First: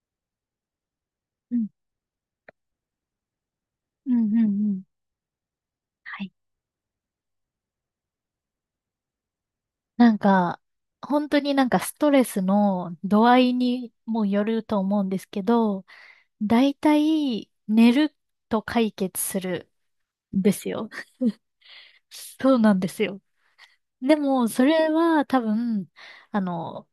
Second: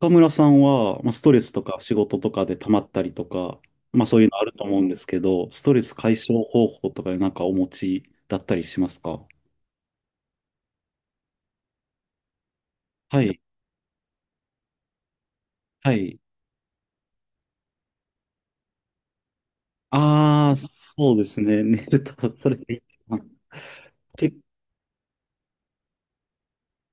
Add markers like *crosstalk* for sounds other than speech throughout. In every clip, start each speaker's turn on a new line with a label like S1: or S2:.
S1: 岡村さんは、まあ、ストレス
S2: う
S1: と
S2: ん、
S1: か仕事とかで溜まったりとか、まあ
S2: う
S1: そう
S2: ん、
S1: いう
S2: うん、
S1: のあ
S2: う
S1: ると思う
S2: ん。
S1: んですけど、ストレス解
S2: はい。
S1: 消方法とかでなんかお持ちだったりしますか？
S2: なんか、本当になんかストレスの
S1: は
S2: 度合
S1: い。
S2: いにもよると思うんですけど、
S1: はい。
S2: 大体寝ると解決するん
S1: あ
S2: で
S1: あ、
S2: すよ。
S1: そう
S2: *laughs*
S1: ですね。*laughs* 寝ると、そ
S2: そ
S1: れ
S2: う
S1: で
S2: な
S1: いい
S2: んです
S1: か
S2: よ。
S1: な。
S2: で
S1: け、
S2: も、それは多分、あの、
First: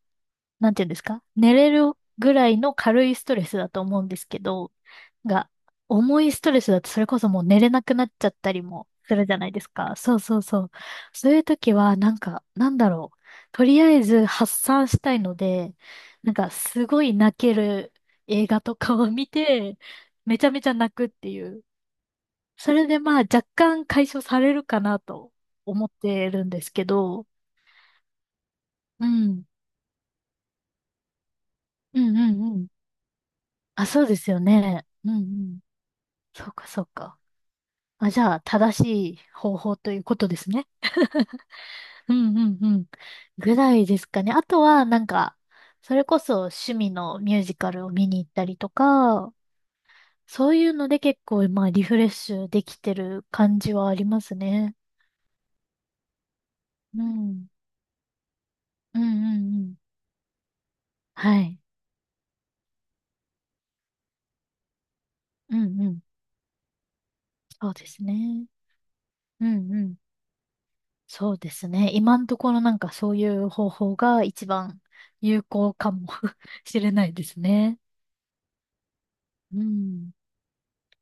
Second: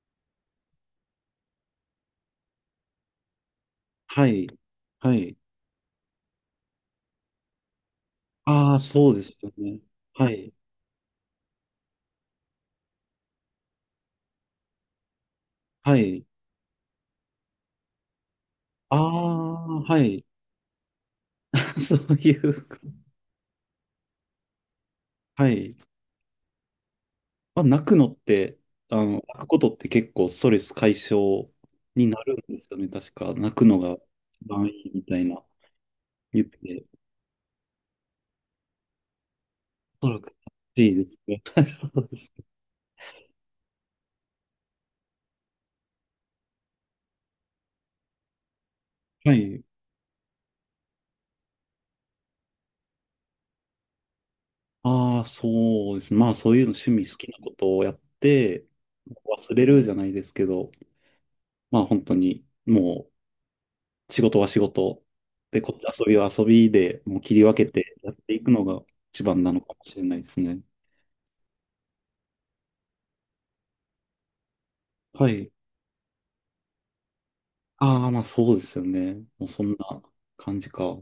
S2: なんていうんですか、寝れるぐらいの軽いストレスだと思うんです
S1: は
S2: け
S1: い。
S2: ど、
S1: はい。
S2: が、重いストレスだとそれこそもう寝れなくなっちゃったり
S1: ああ、
S2: も
S1: そ
S2: す
S1: うで
S2: るじ
S1: す
S2: ゃな
S1: よ
S2: いです
S1: ね。
S2: か。そう
S1: は
S2: そう
S1: い。
S2: そう。そういう時は、なんか、なんだろう。とりあえず発散したいので、
S1: はい。
S2: なんかすごい泣ける映画と
S1: あ
S2: かを見て、
S1: あ、はい。
S2: めちゃめちゃ泣くっていう。
S1: *laughs* そういう、
S2: それでまあ若干解消されるかなと
S1: はい。
S2: 思ってるんですけど、
S1: まあ、泣くのって、
S2: う
S1: 泣
S2: ん。
S1: くことって結構ストレス解消
S2: う
S1: に
S2: ん
S1: な
S2: う
S1: るん
S2: ん
S1: で
S2: う
S1: す
S2: ん。
S1: よね。確か、泣くの
S2: あ、
S1: が
S2: そうですよ
S1: 一番い
S2: ね。
S1: いみ
S2: う
S1: た
S2: んう
S1: いな
S2: ん。
S1: 言っ
S2: そうかそ
S1: て、
S2: うか。あ、じゃあ、正しい方法という
S1: おそ
S2: こ
S1: ら
S2: と
S1: く
S2: ですね。
S1: 正しいですね。*laughs* そう
S2: う
S1: です。
S2: んうんうん。ぐらいですかね。あとは、なんか、それこそ趣味のミュージカルを見に行ったりと
S1: は
S2: か、
S1: い。
S2: そういうので結構、まあ、リフレッシュできてる感じはありますね。
S1: ああ、そうですね。まあ、そういうの趣
S2: う
S1: 味好きな
S2: ん。
S1: ことをやって、
S2: うんう
S1: 忘
S2: んう
S1: れ
S2: ん。
S1: るじゃないですけど、
S2: はい。
S1: まあ、本当に、もう、仕事は仕事、
S2: う
S1: で、こっ
S2: ん
S1: ち
S2: うん。
S1: 遊びは遊びで、もう切り分
S2: そ
S1: け
S2: うで
S1: て
S2: す
S1: やってい
S2: ね。
S1: くのが一番
S2: う
S1: なの
S2: ん
S1: か
S2: う
S1: も
S2: ん、
S1: しれないですね。
S2: そうですね。今のところなんかそういう方法が一番
S1: は
S2: 有
S1: い。
S2: 効かも *laughs* しれないですね。
S1: ああ、まあそうですよね。もう
S2: う
S1: そんな
S2: ん。
S1: 感じか。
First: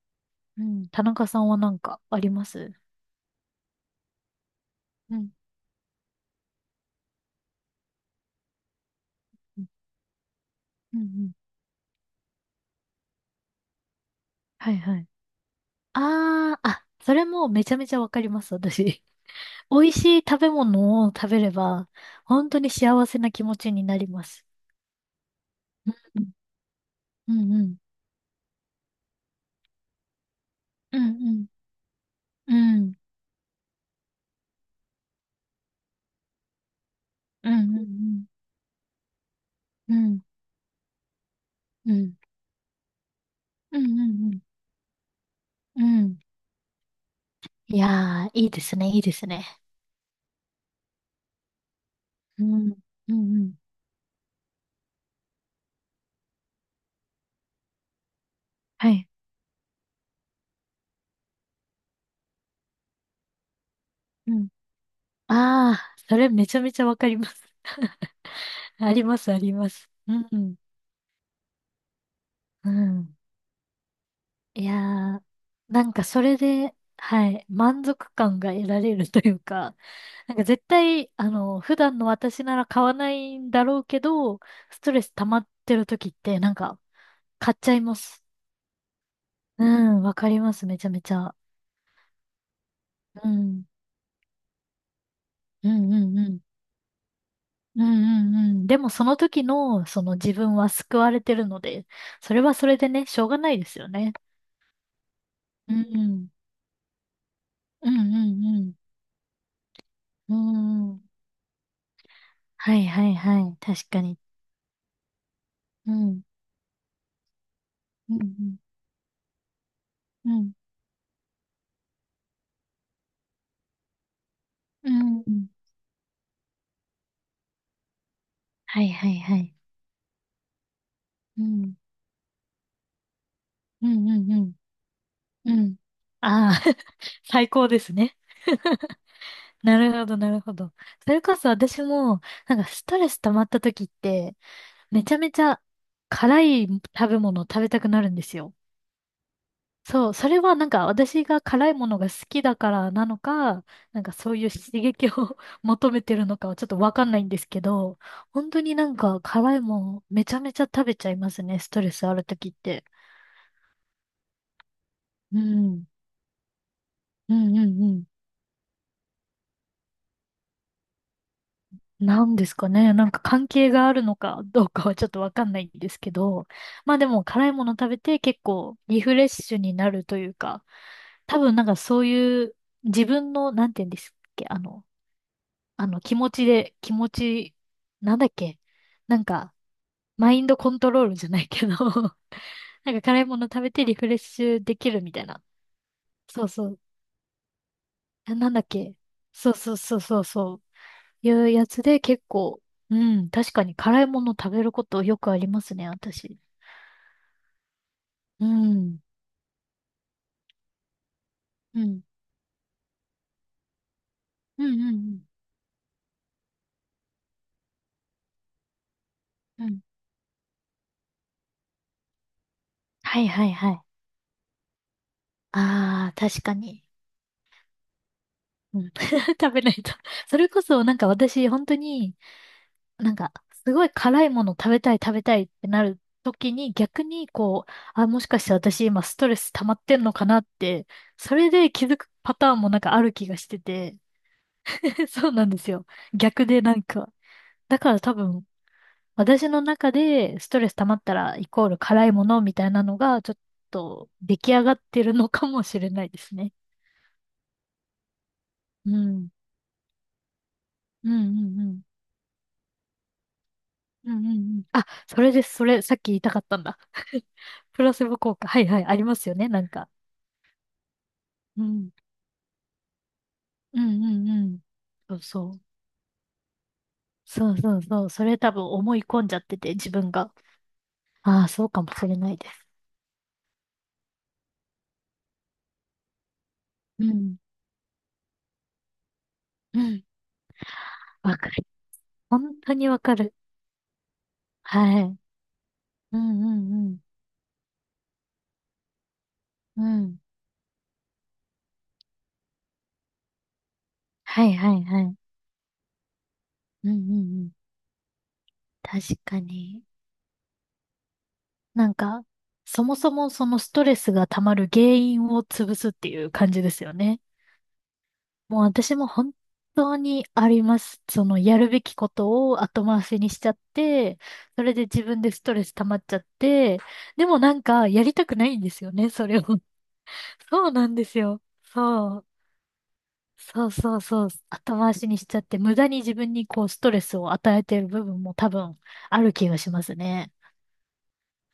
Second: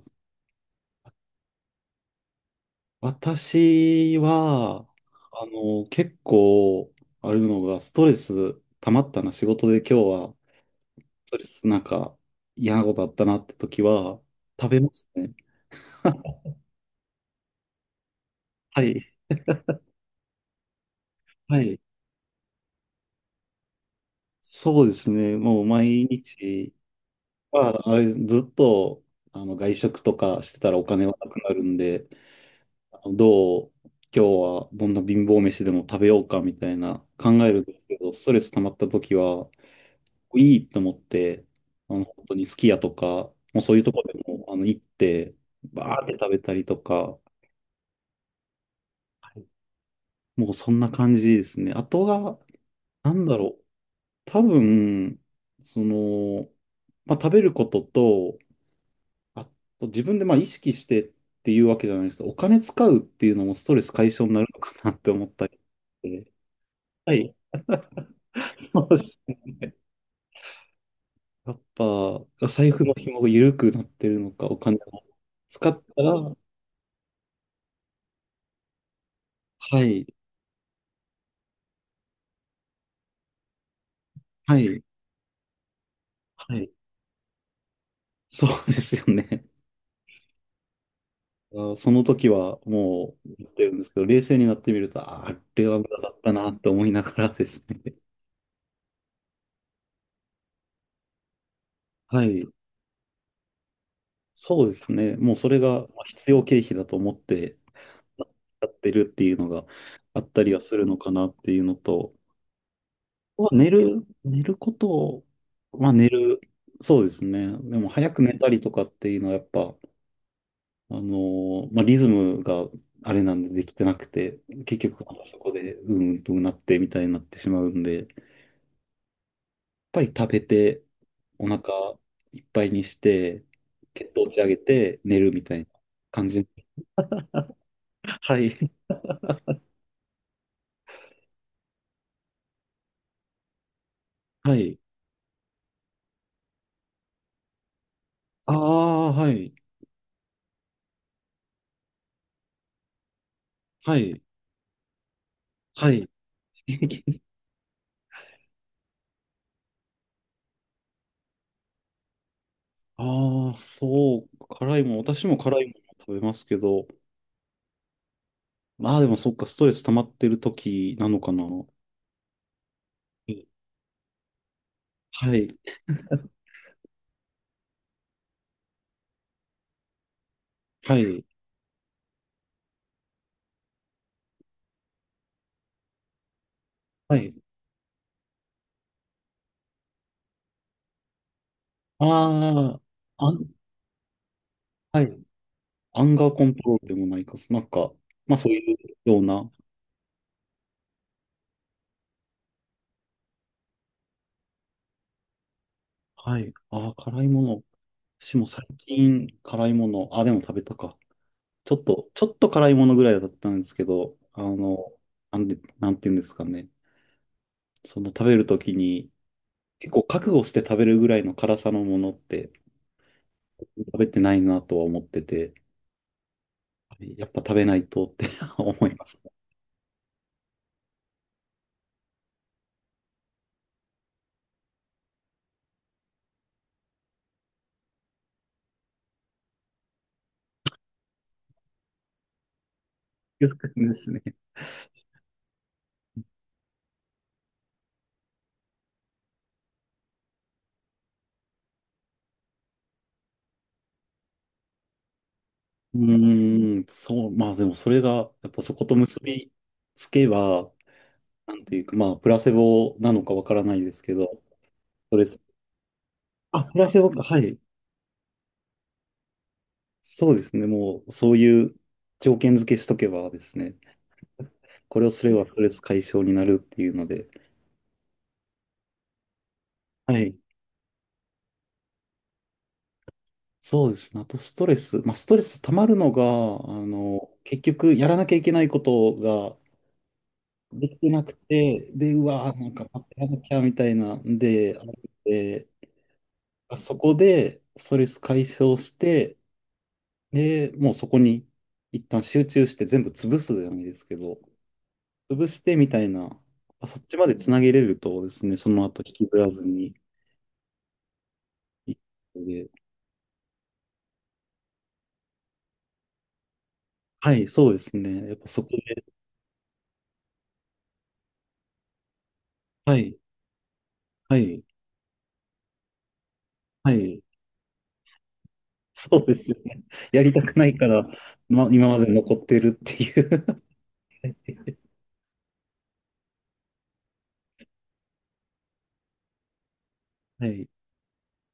S2: うん。田中さんはなんかあります。
S1: 私は、
S2: うん。
S1: 結構、あるのが、ストレス溜まったな、仕
S2: うん。
S1: 事で今日は、
S2: うんう
S1: ス
S2: ん、
S1: トレスなんか嫌なことあったなって時は、食
S2: はい
S1: べま
S2: はい。
S1: すね。*laughs*
S2: ああ、あ、それもめちゃめちゃわかります、
S1: は
S2: 私。
S1: い。
S2: *laughs* 美味しい食べ物を食べれ
S1: はい。
S2: ば、本当に幸せな気持ちになります。
S1: そうですね。もう毎
S2: うん。
S1: 日
S2: うんうん。
S1: は、ずっと、外食とかしてたらお
S2: う
S1: 金
S2: ん
S1: はな
S2: う
S1: く
S2: ん。
S1: なるんで、
S2: うん
S1: どう、今日はどんな貧乏飯でも食べようかみたいな考
S2: う
S1: え
S2: ん
S1: るんで
S2: う
S1: すけど、ス
S2: ん。
S1: トレス溜まった時は、
S2: うん
S1: いいと思って、
S2: うん。
S1: 本当にすき家とか、もうそう
S2: う
S1: いう
S2: ん
S1: とこで
S2: うん
S1: も、行って、
S2: うん。
S1: バー
S2: う
S1: って
S2: ん。
S1: 食べたりとか、
S2: いやー、いいですね、いいですね。
S1: もうそんな感じですね。あとは、
S2: うん、
S1: な
S2: う
S1: ん
S2: ん、
S1: だ
S2: うん。
S1: ろう、多分、その、まあ、食べることと、
S2: はい。
S1: あと自分でまあ意識してっていうわけじゃないですけど、お金使うっていうのもストレス解消
S2: う
S1: になる
S2: ん。
S1: のかなって思ったり
S2: ああ、
S1: し
S2: それ
S1: て。
S2: めちゃめちゃわか
S1: は
S2: りま
S1: い。
S2: す。*laughs*
S1: そ
S2: あ
S1: うで
S2: り
S1: す
S2: ます、ありま
S1: ね。
S2: す。うん、
S1: やっぱ、
S2: う
S1: 財布の
S2: ん。
S1: 紐が緩くなってるのか、お
S2: いや
S1: 金を
S2: ー、
S1: 使っ
S2: なん
S1: た
S2: か
S1: ら、
S2: そ
S1: は
S2: れで、はい、満足感が得られるというか、
S1: い、
S2: *laughs* なんか絶対、あの、普段の私なら買わないんだろうけど、
S1: は
S2: ス
S1: い、
S2: トレス溜まってる時って、な
S1: は
S2: ん
S1: い、
S2: か、買っちゃいます。
S1: そうですよね。
S2: うん、わかります、めちゃめちゃ。
S1: あその時はも
S2: う
S1: う言って
S2: ん、
S1: るんですけど、冷静になってみると、ああれ
S2: う
S1: は無
S2: ん、う
S1: 駄だ
S2: ん、
S1: っ
S2: う
S1: た
S2: ん。
S1: なって思いながらです
S2: うん
S1: ね。
S2: うんうん。でもその時の、その自分は救われてるので、
S1: は
S2: それ
S1: い、
S2: はそれでね、しょうがないですよね。
S1: そうですね。もうそれ
S2: う
S1: がまあ
S2: ん。
S1: 必要経費だと思って
S2: うんう
S1: やっ
S2: ん
S1: てるっていうのがあっ
S2: う
S1: たりはする
S2: ん。う
S1: の
S2: ん。
S1: かなっていうのと、
S2: はいはいは
S1: は
S2: い。
S1: 寝
S2: 確か
S1: る、
S2: に。
S1: 寝ることを、ま
S2: う
S1: あ寝
S2: ん。
S1: る、そうですね。でも早
S2: う
S1: く寝た
S2: ん
S1: りとかっていうのはやっぱ、
S2: うん
S1: あのまあリズムがあれなんでできてなくて、結
S2: う
S1: 局なん
S2: ん。
S1: か
S2: う
S1: そ
S2: ん。
S1: こでうんとうなってみたいになってしまうんで、やっ
S2: はいはいはい。
S1: ぱり食べて
S2: う
S1: お
S2: ん。
S1: 腹いっぱいにして、
S2: うん
S1: 血
S2: う
S1: 糖
S2: んう
S1: 値上
S2: ん。
S1: げて寝るみ
S2: う
S1: たいな
S2: ん。
S1: 感じ。
S2: ああ *laughs* 最高ですね。
S1: *laughs* はい。
S2: なるほどなるほど。それこそ私も、なんかストレス溜まった時って、
S1: はい。
S2: めちゃめちゃ辛い食べ物を食べたくなるんです
S1: あ
S2: よ。
S1: あ、はい。
S2: そう、それはなんか私が辛いものが好きだからなのか、
S1: は
S2: なんか
S1: い。
S2: そういう刺激を *laughs*
S1: は
S2: 求め
S1: い。
S2: てるのかはちょっとわかんな
S1: *laughs*
S2: いんですけど、本当になんか辛いもんめちゃめちゃ食べちゃいますね、ストレスあるときって。
S1: ああ、そう、辛いもん、私も
S2: う
S1: 辛いも
S2: ん。
S1: の食べますけど、
S2: うんうんうん。
S1: まあでもそっか、ストレス溜まってる時なのかな。は
S2: なんですかね。なんか関係があるのかどうかはちょっとわか
S1: い、
S2: んないんですけど、まあでも辛いもの食べて結構リフレッシュになるというか、
S1: はい、
S2: 多分なんかそういう自分の、なんて言うんですっけ、あの、気持ちで、気持
S1: はい。
S2: ち、なんだっけ、なんか、マインドコントロールじゃないけど
S1: あ
S2: *laughs* なんか辛い
S1: あ、
S2: もの食べてリフレッシュでき
S1: は
S2: るみた
S1: い。
S2: いな。
S1: アンガーコ
S2: そう
S1: ント
S2: そ
S1: ロー
S2: う。
S1: ルでもないか、なんか、ま
S2: あ、
S1: あそ
S2: な
S1: う
S2: んだっ
S1: い
S2: け。
S1: うような。
S2: そうそうそうそうそう。いうやつで結構、うん、確かに辛いもの食べることよくありますね、私。
S1: はい。ああ、辛いもの。私
S2: う
S1: も最
S2: ん。
S1: 近辛いもの、あ、でも食べたか。ちょ
S2: う
S1: っ
S2: ん。
S1: と、ちょっと辛いものぐらいだったんですけど、
S2: うんうん
S1: なんていうんですかね。その食べるときに、
S2: うん。うん。
S1: 結構覚悟して食べるぐらいの辛さのものって
S2: はいはいはい。
S1: 食べてないなとは思ってて。
S2: ああ、確かに。
S1: やっぱ食べないとって *laughs* 思
S2: うん。
S1: います。
S2: *laughs* 食べないと。*laughs* それこそなんか私、本当に、なんか、すごい辛いもの食べたい食べたいってなる時に逆にこう、あ、もしかして私今ストレス溜まってんのかなって、それで気づくパターンもなんかある気が
S1: 気を
S2: し
S1: つ
S2: て
S1: くんで
S2: て。
S1: すね。
S2: *laughs* そうなんですよ。逆でなんか。だから多分、私の中でストレス溜まったらイコール辛いものみたいなのがちょっと出来上がってるのかもしれ
S1: う
S2: ないですね。
S1: ーん、そう、まあでもそれが、やっぱそこと
S2: う
S1: 結
S2: ん。
S1: びつけば、
S2: うんう
S1: な
S2: んう
S1: んてい
S2: ん。
S1: うか、まあ、プラセボなのかわからないです
S2: う
S1: け
S2: んうんう
S1: ど、
S2: ん。あ、
S1: そ
S2: そ
S1: れ、
S2: れです。それ、さっき言いたかった
S1: あ、
S2: ん
S1: プ
S2: だ。
S1: ラセボか、
S2: *laughs*
S1: はい。
S2: プラセボ効果。はいはい、ありますよね、なんか。
S1: そうですね、もう、そうい
S2: う
S1: う
S2: ん。
S1: 条件付けしとけばですね、
S2: うんうんうん。
S1: これを
S2: そう
S1: すれば
S2: そ
S1: スト
S2: う。
S1: レス解消になるっていうので、
S2: そうそうそう。それ多分思い込んじゃってて、自分
S1: は
S2: が。
S1: い。
S2: ああ、そうかもしれないです。
S1: そうですね。あとストレス。まあ、ストレス溜まるのが、
S2: うん。
S1: 結局やらなきゃいけないこと
S2: うん。
S1: できてなく
S2: わかる。
S1: て、で、うわ
S2: 本
S1: ー、な
S2: 当
S1: んか
S2: にわ
S1: 待っ
S2: か
S1: てやら
S2: る。
S1: なきゃみたいなんで、あっ
S2: はい。
S1: て
S2: うん
S1: あ
S2: う
S1: そ
S2: ん
S1: こでストレス解消して、
S2: うん。うん。
S1: で、もうそこに一旦集中して全部潰すじゃないですけど、
S2: はいはいはい。う
S1: 潰してみたいな、あ
S2: んう
S1: そっ
S2: ん
S1: ちまで
S2: う
S1: つ
S2: ん。
S1: なげれるとですね、その後引
S2: 確
S1: きず
S2: か
S1: らず
S2: に。
S1: に
S2: な
S1: い
S2: ん
S1: く
S2: か、
S1: ので、
S2: そもそもそのストレスが溜まる原因を潰すっていう感じですよね。
S1: はい、そうですね。やっぱ
S2: もう
S1: そこ
S2: 私
S1: で、
S2: も本当にあります。そのやるべきことを後
S1: は
S2: 回
S1: い、
S2: しにしちゃって、
S1: はい、
S2: それで自分でストレス溜まっちゃって、
S1: はい、
S2: でもなんかやりたくないんですよね、
S1: そう
S2: そ
S1: で
S2: れを。
S1: すね。
S2: *laughs*
S1: *laughs* やりたくな
S2: そう
S1: い
S2: な
S1: か
S2: んで
S1: ら、
S2: すよ。
S1: ま、今ま
S2: そ
S1: で
S2: う。
S1: 残ってるっていう。
S2: そうそうそう。後回しにしちゃって、無駄に自分にこうストレスを与えてる部分も多分ある気がしますね。
S1: はい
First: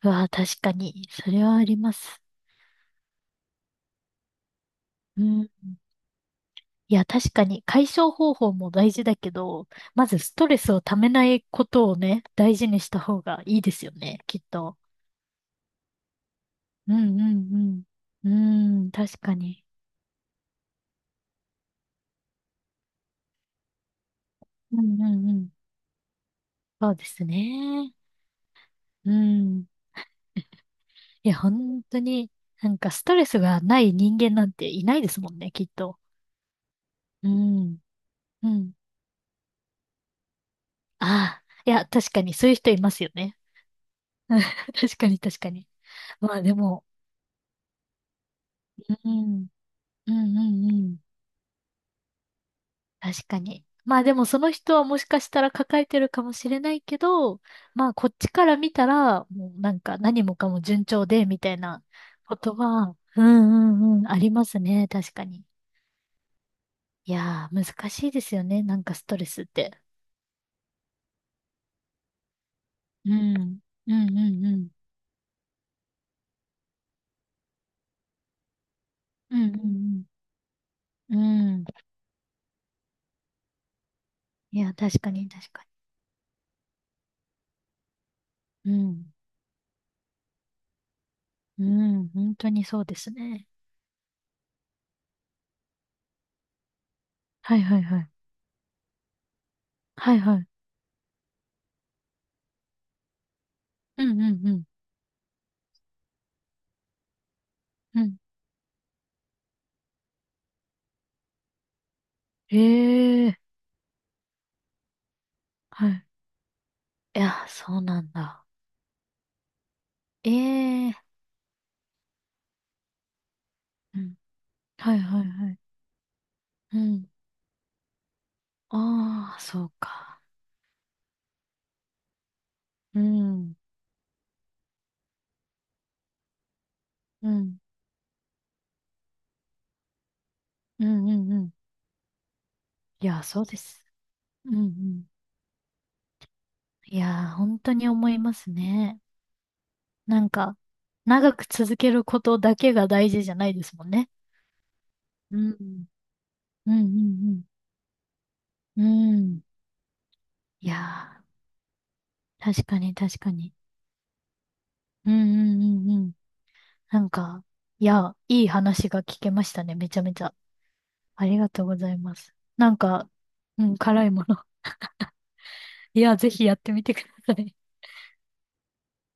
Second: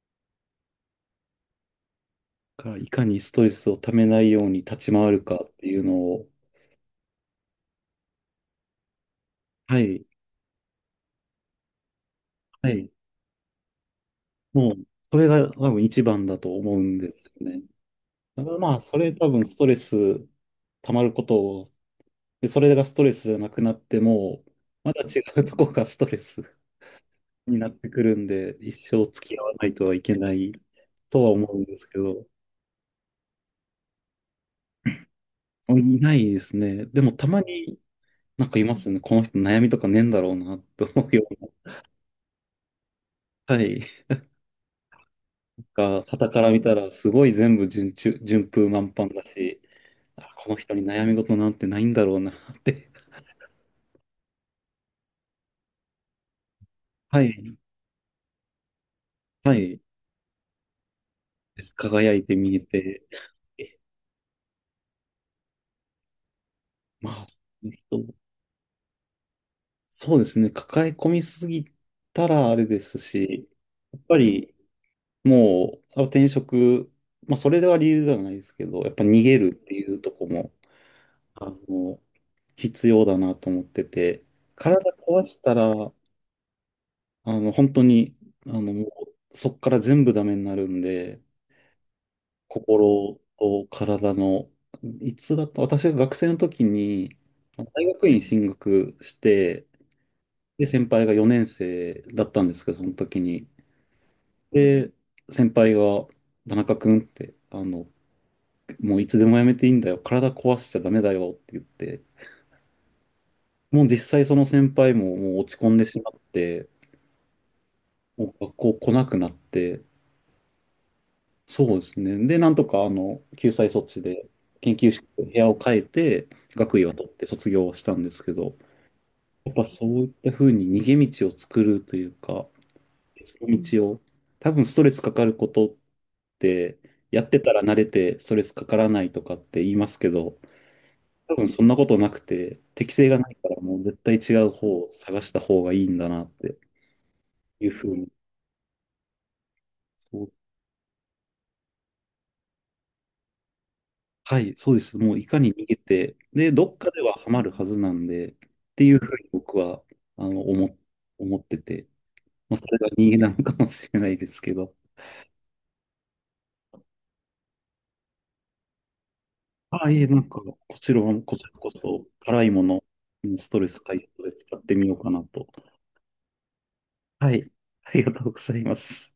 S2: うわ確かに。それはあります。
S1: からいかにストレスをためないように立ち回る
S2: う
S1: か
S2: ん。
S1: っていうのを、
S2: いや、確かに解消方法も大事だけど、
S1: はい、
S2: まずストレスをためないことをね、大事
S1: は
S2: にし
S1: い、
S2: た方がいいですよね、きっ
S1: も
S2: と。
S1: う、それが多分一番だと思う
S2: う
S1: んで
S2: ん
S1: す
S2: う
S1: よね。
S2: んう
S1: だからま
S2: ん。
S1: あ、
S2: うん、
S1: それ
S2: 確
S1: 多
S2: か
S1: 分ス
S2: に。
S1: トレス溜まることを、で、それがストレスじゃなくなっても、
S2: う
S1: ま
S2: ん
S1: だ
S2: う
S1: 違
S2: んう
S1: う
S2: ん。
S1: とこがストレス *laughs*
S2: そうです
S1: になって
S2: ね。
S1: くるんで、一生
S2: う
S1: 付き合わな
S2: ん。
S1: いとはいけないと
S2: い
S1: は
S2: や、
S1: 思うんで
S2: 本
S1: すけ
S2: 当
S1: ど、
S2: に、なんかストレスがない人間なんていないですもんね、きっと。
S1: いないですね。でもた
S2: う
S1: まに
S2: ん。
S1: な
S2: う
S1: んかい
S2: ん。
S1: ますよね。この人悩みとかねえんだろうなと思うよ
S2: ああ、
S1: う
S2: いや、確かにそういう人いますよね。
S1: な。はい。
S2: *laughs* 確かに確かに。
S1: が、傍
S2: ま
S1: か
S2: あ
S1: ら
S2: で
S1: 見た
S2: も、
S1: ら、すごい全部順風満
S2: う
S1: 帆だ
S2: ん、
S1: し、
S2: う
S1: あ、
S2: んう
S1: この
S2: んう
S1: 人に
S2: ん。
S1: 悩み事なんてないんだろうなって、
S2: 確かに。まあでもその人はもしかしたら抱えてるかもしれないけ
S1: *laughs* は
S2: ど、
S1: い、
S2: まあこっちから見たら、も
S1: は
S2: うな
S1: い、
S2: んか何もかも順調で、みたいな
S1: 輝いて
S2: こ
S1: 見
S2: と
S1: え
S2: は、
S1: て、
S2: うん
S1: え
S2: うんうん、ありますね。確かに。
S1: ま
S2: い
S1: あ、そ
S2: やー、
S1: の
S2: 難しい
S1: 人
S2: ですよね。なんかストレスって。
S1: そうですね、抱え込みすぎたらあれです
S2: う
S1: し、
S2: ん。う
S1: やっ
S2: んう
S1: ぱ
S2: ん
S1: り
S2: うん。
S1: もう、あ転職、まあ、それでは理由ではないですけど、やっぱ逃げ
S2: う
S1: るっていう
S2: ん
S1: とこも、
S2: うんう
S1: あ
S2: ん。うん。
S1: の、必要だなと思ってて、
S2: いや、
S1: 体
S2: 確か
S1: 壊
S2: に
S1: し
S2: 確
S1: た
S2: か
S1: ら、本当に、
S2: に。う
S1: も
S2: ん。
S1: うそこから全部ダメになるんで、
S2: うん。本当にそうです
S1: 心
S2: ね。
S1: と体の、いつだった、私が学生の時に、
S2: はいはい
S1: 大
S2: は
S1: 学
S2: い。
S1: 院進学して、
S2: はいはい。
S1: で、先輩が4年生だったんですけど、その時に。
S2: うんうんうん。
S1: で、先輩が、田中君って、
S2: うん。
S1: もういつでもやめていいんだよ、体壊しちゃダメだよって言って、
S2: ええー。
S1: もう実際その先輩ももう落ち込んで
S2: は
S1: し
S2: い。
S1: まって、
S2: いや、そうなん
S1: も
S2: だ。
S1: う学校来なくなって、
S2: ええ、
S1: そうですね。で、なんとか、救済措
S2: う
S1: 置
S2: ん。
S1: で、研究
S2: はい
S1: 室、
S2: は
S1: の
S2: い
S1: 部屋
S2: は
S1: を
S2: い。
S1: 変えて、学
S2: う
S1: 位は取
S2: ん。
S1: って卒業はしたんですけど、
S2: ああ、
S1: やっ
S2: そ
S1: ぱ
S2: う
S1: そういっ
S2: か。
S1: たふうに逃げ道を作るというか、
S2: う
S1: 別の
S2: ん。
S1: 道を、多分ストレスかかることって、や
S2: う
S1: ってた
S2: ん。
S1: ら慣れてストレスかからないとかって言いますけど、
S2: うんうん
S1: 多
S2: う
S1: 分
S2: ん。
S1: そんなことなくて、適
S2: い
S1: 性が
S2: や、
S1: ない
S2: そう
S1: から
S2: で
S1: もう
S2: す。
S1: 絶対違う
S2: うんう
S1: 方を
S2: ん。
S1: 探した方がいいんだなって
S2: いやー、本
S1: いう
S2: 当
S1: ふ
S2: に
S1: うに。
S2: 思いますね。
S1: そ
S2: な
S1: う
S2: んか、長く続けることだけが大事じゃないですもんね。
S1: はい、そうです。もうい
S2: う
S1: かに逃げ
S2: ん。
S1: て、で、ど
S2: うん
S1: っ
S2: う
S1: かではハマ
S2: ん
S1: るはずなんで、っ
S2: う
S1: て
S2: ん。
S1: いうふう
S2: う
S1: に
S2: ん。
S1: 僕は、あの、
S2: い
S1: 思、
S2: や
S1: 思ってて、
S2: ー、
S1: まあ、
S2: 確
S1: それ
S2: か
S1: が
S2: に
S1: 逃げ
S2: 確
S1: な
S2: か
S1: のか
S2: に。
S1: もしれないですけど。
S2: うんうんうんうん。なんか、いや、いい話が聞けました
S1: *laughs*
S2: ね。
S1: あ
S2: め
S1: あ、
S2: ち
S1: い
S2: ゃ
S1: え、
S2: め
S1: な
S2: ち
S1: ん
S2: ゃ。
S1: か、
S2: あ
S1: こ
S2: り
S1: ち
S2: が
S1: ら
S2: とう
S1: こ
S2: ござい
S1: そ、
S2: ます。
S1: 辛いも
S2: な
S1: の、
S2: んか、
S1: うんスト
S2: う
S1: レ
S2: ん、
S1: ス解
S2: 辛いも
S1: 消で
S2: の、
S1: 使ってみようかなと。
S2: いや、ぜひやってみてく
S1: は
S2: ださ
S1: い、
S2: い。
S1: ありがとうございます。